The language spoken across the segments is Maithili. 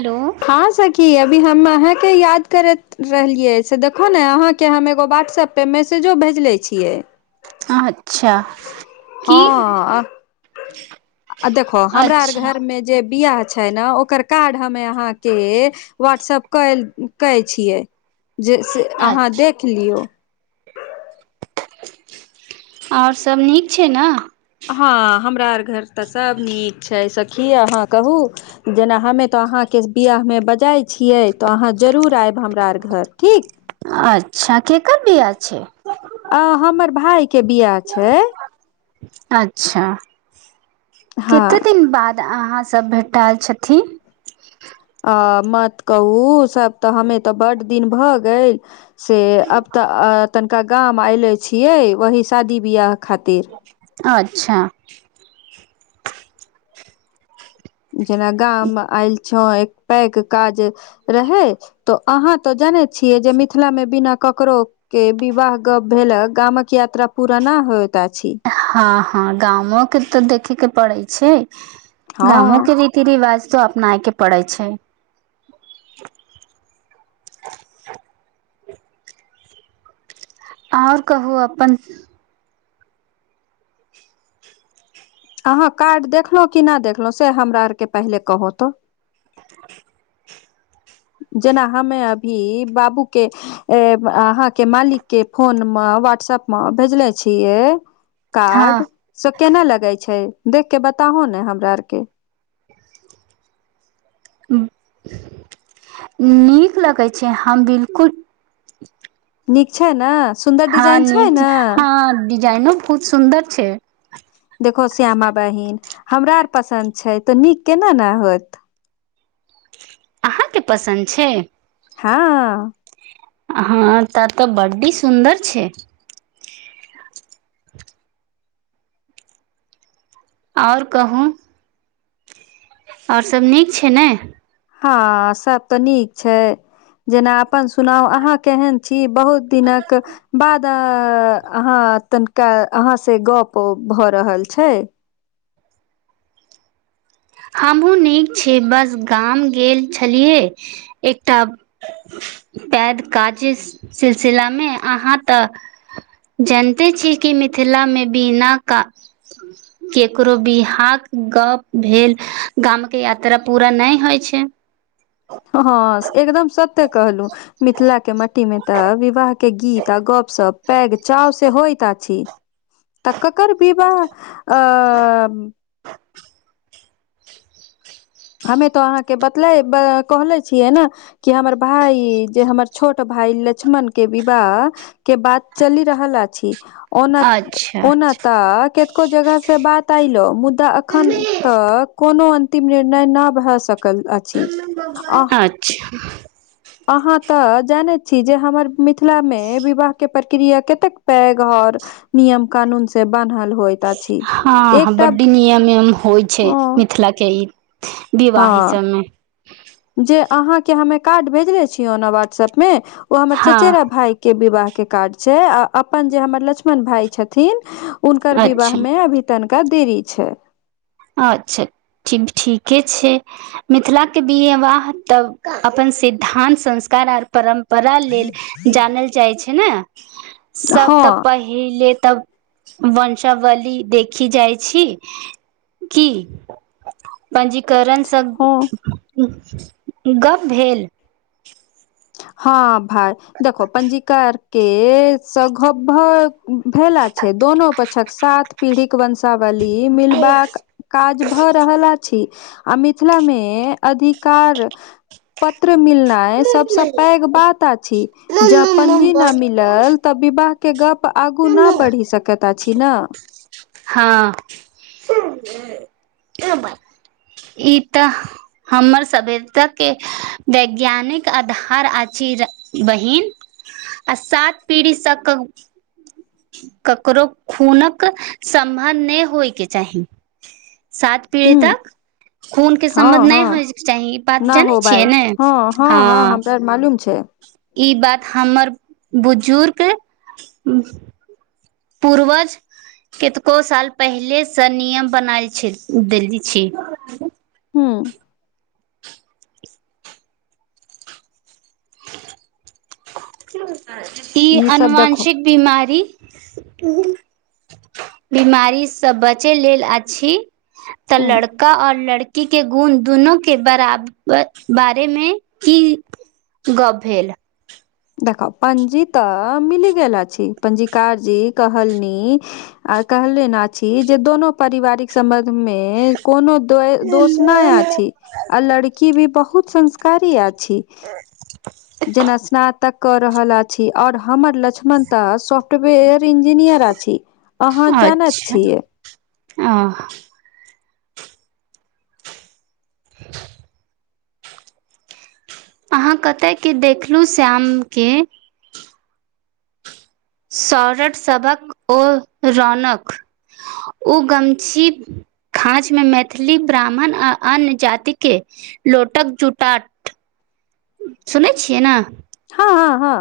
हेलो हँ सखी अभी हम अहाँके याद करैत रहलियै से देखो ने अहाँके हम एगो व्हाट्सऐप पे मैसेजो भेजलै छियै अच्छा की हँ अ देखो हमरा आर अच्छा घर मे जे बिहा छै ने ओकर कार्ड हमे अहाँके व्हाट्सप क कै छियै जे से आहाँ अच्छा देख लियौ ओर सब नीक छैय न हँ हमरा आर घर तऽ सभ नीक छैय सखी अहाँ कहु जेना हमे तऽ अहाँके बिआाह मे बजइ छियै तऽ अहाँ जरूर आयब हमरा आर घर ठीक अच्छा केकर बिआ छै अ हमर भााय के बिआ छैय अच्छा हँ केते दिन बाद तऽ अहाँ सब भेटाएल छथिन आ मत कहु सब तऽ हमे तऽ बड दिन भऽ गेल से अब तऽ तनिका गाम अयले छियै वही शादी बिआह खातिर अच्छा जेना गाम मे आयल छो एक पैक काज रहे तऽ अहाँ तऽ जनै छियै जे मिथिलामे बिना ककरो के विवाह गप भेले गामक यात्रा पूरा न होत आछी। हँ हँ गामक तऽ देखे के पड़े छै हँ गामो के रीत रीति रिवाज तऽ अपनाय के पड़ै छैय आओर कहु अपन। अहाँ कार्ड देखलहुँ कि ना देखलहुँ से हमरा आरके पहिले कहहो तो। जेना हमे अभी बाबू के। अहाँ के मालिकके फोनमे वहाट्सएप मे भेजले छीयै। कार्ड हँ से केनालगे छै देख के बताहो ने हमराआर के। नीक लगै छै हम बिलकुल। नीक छै न हँ नीक छै हँ डिजाइनो बहुत सुन्दर छै। देखो श्यामा बहिन हमराआर पसन्द छै त नीक केना ने होत। अहाँके पसन्द छै। हँऽ। हँ तऽ तऽ बडी सुन्दर छै। आओर कहु। आओर सब नीक छै ने। हँ सब त नीक छै। जेना अपन सुनाउ अहाँ केहन छी बहुत दिनक। बाद अहाँ तनिका अहाँ से गप भ रहल छै। हमहुँ नीक छी बस गाम गेल छलियै एकटा। बैद काजे सिलसिलामे अहाँ तऽ। जैनते छी कि मिथिलामे बिना का। केकरो विहाकऽ गप भेल। गाम के यात्रा पूरा नै होइ छै। हँ एकदम सत्य कहलु मिथिला के मट्टी में त विवाह। के गीत आ गप सप पैघ चाव से होइत अछि। तक ककर बिबाह अ। हमे तो अहाँके बतले कहले छियै न। कि हमर भाई जे हमर छोट भाई लक्ष्मण के विवाह। के बात चलि रहल अछि ओना अच्छा ओना त के। [unintelligible] जगह से बात आयल मुदा अखन तऽ कोनो अंतिम निर्ण। नय न भए सकल अछि। आ [unintelligible] अच्छा। अहाँ तऽ जानैत छी जे हमर मिथिलामे विवाह के प्रक्रिया कतेक पैघ आओर नियम कानून से बनहल होय त अ हँ बड्डी नियम एम होइ छै अ मिथिला के ई विवाही सब हँ मे। जे अहाँ के हमे कार्ड भेजने छियोना व्हाट्सएप में ओ हमर हँ सचेरा भाई। के विवाहके कार्ड आ अपन जे हमर लक्ष्मण भााय छथिन। उनकर विवाह अच्छा में अभी तनिका देरी छै। अच्छा ठिक ठीके छै। मिथिला के बीएवाह तब अपन सिद्धान्त संस्कार आर परम परा लेल जानल जाइ छै ने सब हँ तऽ पहि। एहिले तऽ वंशावली देखी जाइ छी। की पंजीकरण सब। हँ ईगप भेल। हँ भाई देखो पंजीकार के सँ गप भेला छै दोनो पक्षक सात पीढ़ी वंशा वली मिल बाक काज भऽ रहल अछी आ मिथिला मे अधिकार पत्र मिलल सबस पैघ बात अछि जह पंजी न मिलल तऽ विवाह के गप आगू न बढ़ि सकैत अछि नऽ हँ [inaudible] ई तऽ। हमर सभ्यता के वैज्ञानिक आधार अछि बहिन आ सात पीढ़ी सबके ककरो खूनक संबंध नय होयके चाही साथ पीड़ि हूँ ताक खूनके सम्बन्ध हँ नहि हँ होयके चाही ई बात न जनै हो छियै भाय ने हँ हँ हमरा मालूम छै ई बात हमर बुजुर्ग पूर्वज कतेको साल पहिलेसँ नियम बनाल छल देल छी हूँ ई सब देखो अनुवांशिक बीमारी बीमारी से बचे लेल अछि तऽ हूँ लड़का और लड़ के गुण दुनो के बराब बारेमे की गप भेल देख पंजी तऽ मिली गेल छी पंजीकार जी कहलनी आ कहलेन अछि जे दोनो पारिवारिक सम्बंध मे कोनो दोष नहि आ आ लड़की भी बहुत संस्कारी अछि छी जना स्नात त कऽ रहल अछि और हमर लक्ष्मणता सॉफ्टवेयर इंजीनियर अहाँ जानैत अच्छा छियै आ [unintelligible] [inaudible] अहाँ कतय के देखलु श्यामके सौरठ सबक ओ रौनकनक उ गमछी खाच मे मैथिली ब्राह्मण आ अन्य जाति के लोटक जुटा सुनै छियै ने हँ हँ हँ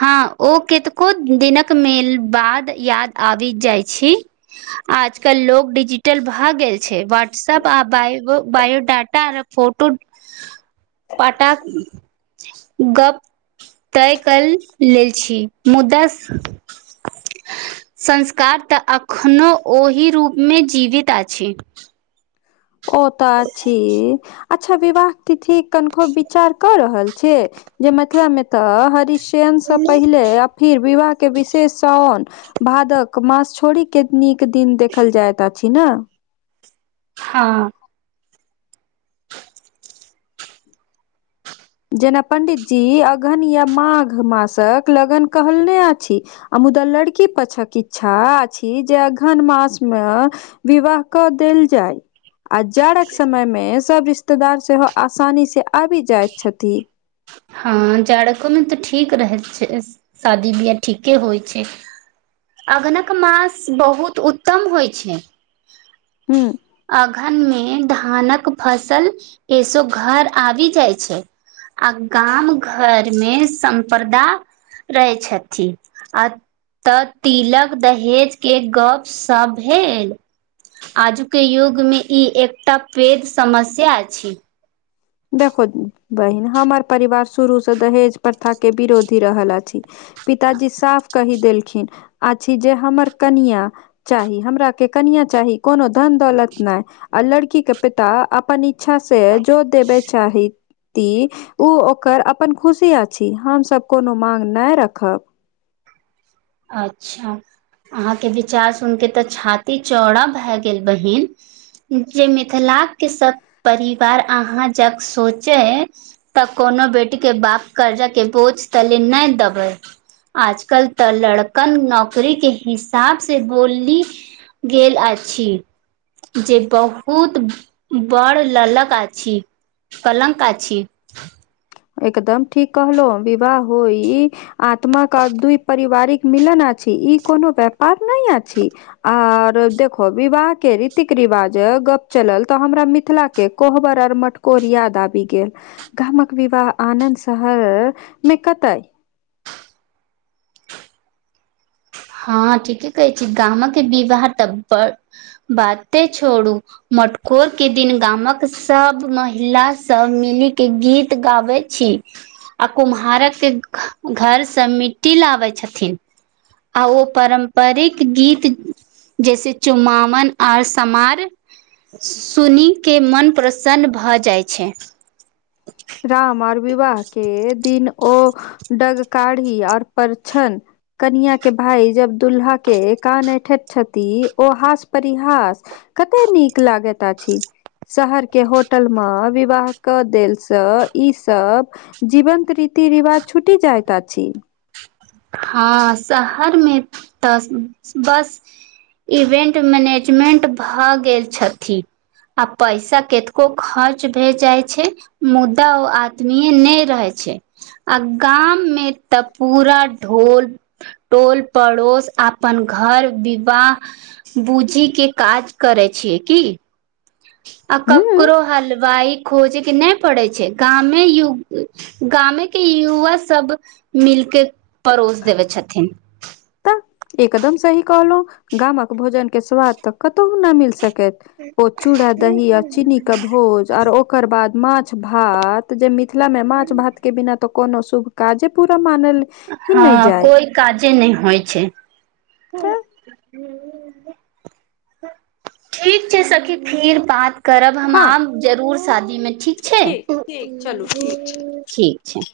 हँ ओ कतको दिनक मेल बाद याद आबि जाइ छी आजकल लोग डिजिटल भए गेल छै व्हाट्सएप आ ब बायोडाटा आ फोटो [inaudible] पाटा गप तय कल लेल छी मुद्दा स संस्कार तऽ एखनो ओहि रूपमे जीवित अछि ओ तऽ अछि अच्छा विवाह तिथि कनिको विचार कऽ रहल छै जे मिथिला मे तऽ हरीश चेन से पहिले य फिर विवाह के विशेष शान भादक मास छोड़ी के नीक दिन देखल जाइत अछि नै हँ जेना पंडित जी अगहन या माघ मासक लगन कहलने अछि आ मुद्दा लड़की पाछक इच्छा अछि जे अगहन मास मे विवाह कऽ देल जाइ आ जाड़क समय मे सब रिश्तेदार सेहो आसानी से आबि जाय छथि हँ जाारको में तऽ ठीक रहै छै शादी बियाह ठीके होइ छै अगनक मास बहुत उत्तम होइ छै हूँ अगहन मे धानक फसल एसो घर आब जाइ छै आ गाम घर मे सम्पदा रहै छथिन आ तऽ तिलक दहेज के गपसभ भेल आजु के युग मे ई एकटा पैघ समस्या अछि देखो बहिन हमर परिवार शुरू से दहेज प्रथा के विरोधी रहल अछि पिताजी साफ की देलखिन आछी जे हमर कनिया चाही हमरा के कनीआ चाही कोनो धन दौलत नय आ लड़की के पिता अपन इच्छा से जोर देबे चाही ती ओ ओकर अपन खुशी अछि हमसभ कोनो माँग नय रखब अच्छा अहाँ के विचार सुन के तऽ छाती चौड़ा भए गेल बहिन जे मिथिला के सभ परिवार अहाँ जक सोचैइ तऽ कोनो बेटी के बाप कर्जा के बोझ तले नय देबै आजकल तऽ लड़कन नौकररी के हिसाब से बोलि गेल अछि जे बहुत बड़ ललक आछी कलंक आछी एकदम ठीक कहलो विवाह हो ई आत्मा क दइ पारिवारिक मिलन आ छी ई कोनो व्यापार नय आछी आर देखो विवाह के रीतिक रिवाज गप चलल तऽ हमरा मिथिला के कोहबर आर मटकोर याद आबि गेल गामक विवाह आनद शहर मे कतइ हँ ठीके कहे छी गाम के विवाह त बढ़ बाते छोड़ू मटकोर के दिन गामक सब महिला सब मिली के गीत गाबे छी आ कुम्हारक के घर से मिट्टी लाबै छथिन आ ओ पारम्परिक गीत जैसे चु्मावन आऔर समार सुने के मोन प्रसन्न भऽ जाइ छै राम आऔर विवाह के दिन ओ डगकाढ़ी आऔर परछन कनिया के भााय जब दुूल्हा के कान ऐठत छथि ओ हास पररिहास कते नीक लागैत अछि शहर के होटल मे विवाह कऽ देल से ई सब जीवंत रीति रिवाज छूटि जाइत अछि हँ शहर मे तऽ बस इवेंट मैनेजमेंट भऽ गेल छथि आ पैसा कतको खर्च भए जाय छै मुद्दा ओ आत्मीय नय रहै छै आ गाम मे तऽ पूरा ढोल टोल पड़ोस अपन घर विवाह बूजी के काज करे छियै की आ हूँ ककरो हाल वाइ खोजे के नय पड़े छै गामे गामे के युवा सब मिलके परड़ोस देब छथिथिन तऽ एकदम सही कहलहुं गामक भोजन के स्वाद तऽ कतहु न मिल सकै ओ चूड़ा दही आ चीनी के भोज आर ओकर बाद माछ भात जे मिथिला में माछ भात के बिना तो कोनो शुभ काजे पूरा मानल ही नहि हँ जायत कोइ काजे नय होइ छै ठीक छै सखी फेर बात करब हम हँ आब जरूर शादी मे ठीक छै ठीक चलू ठीक छै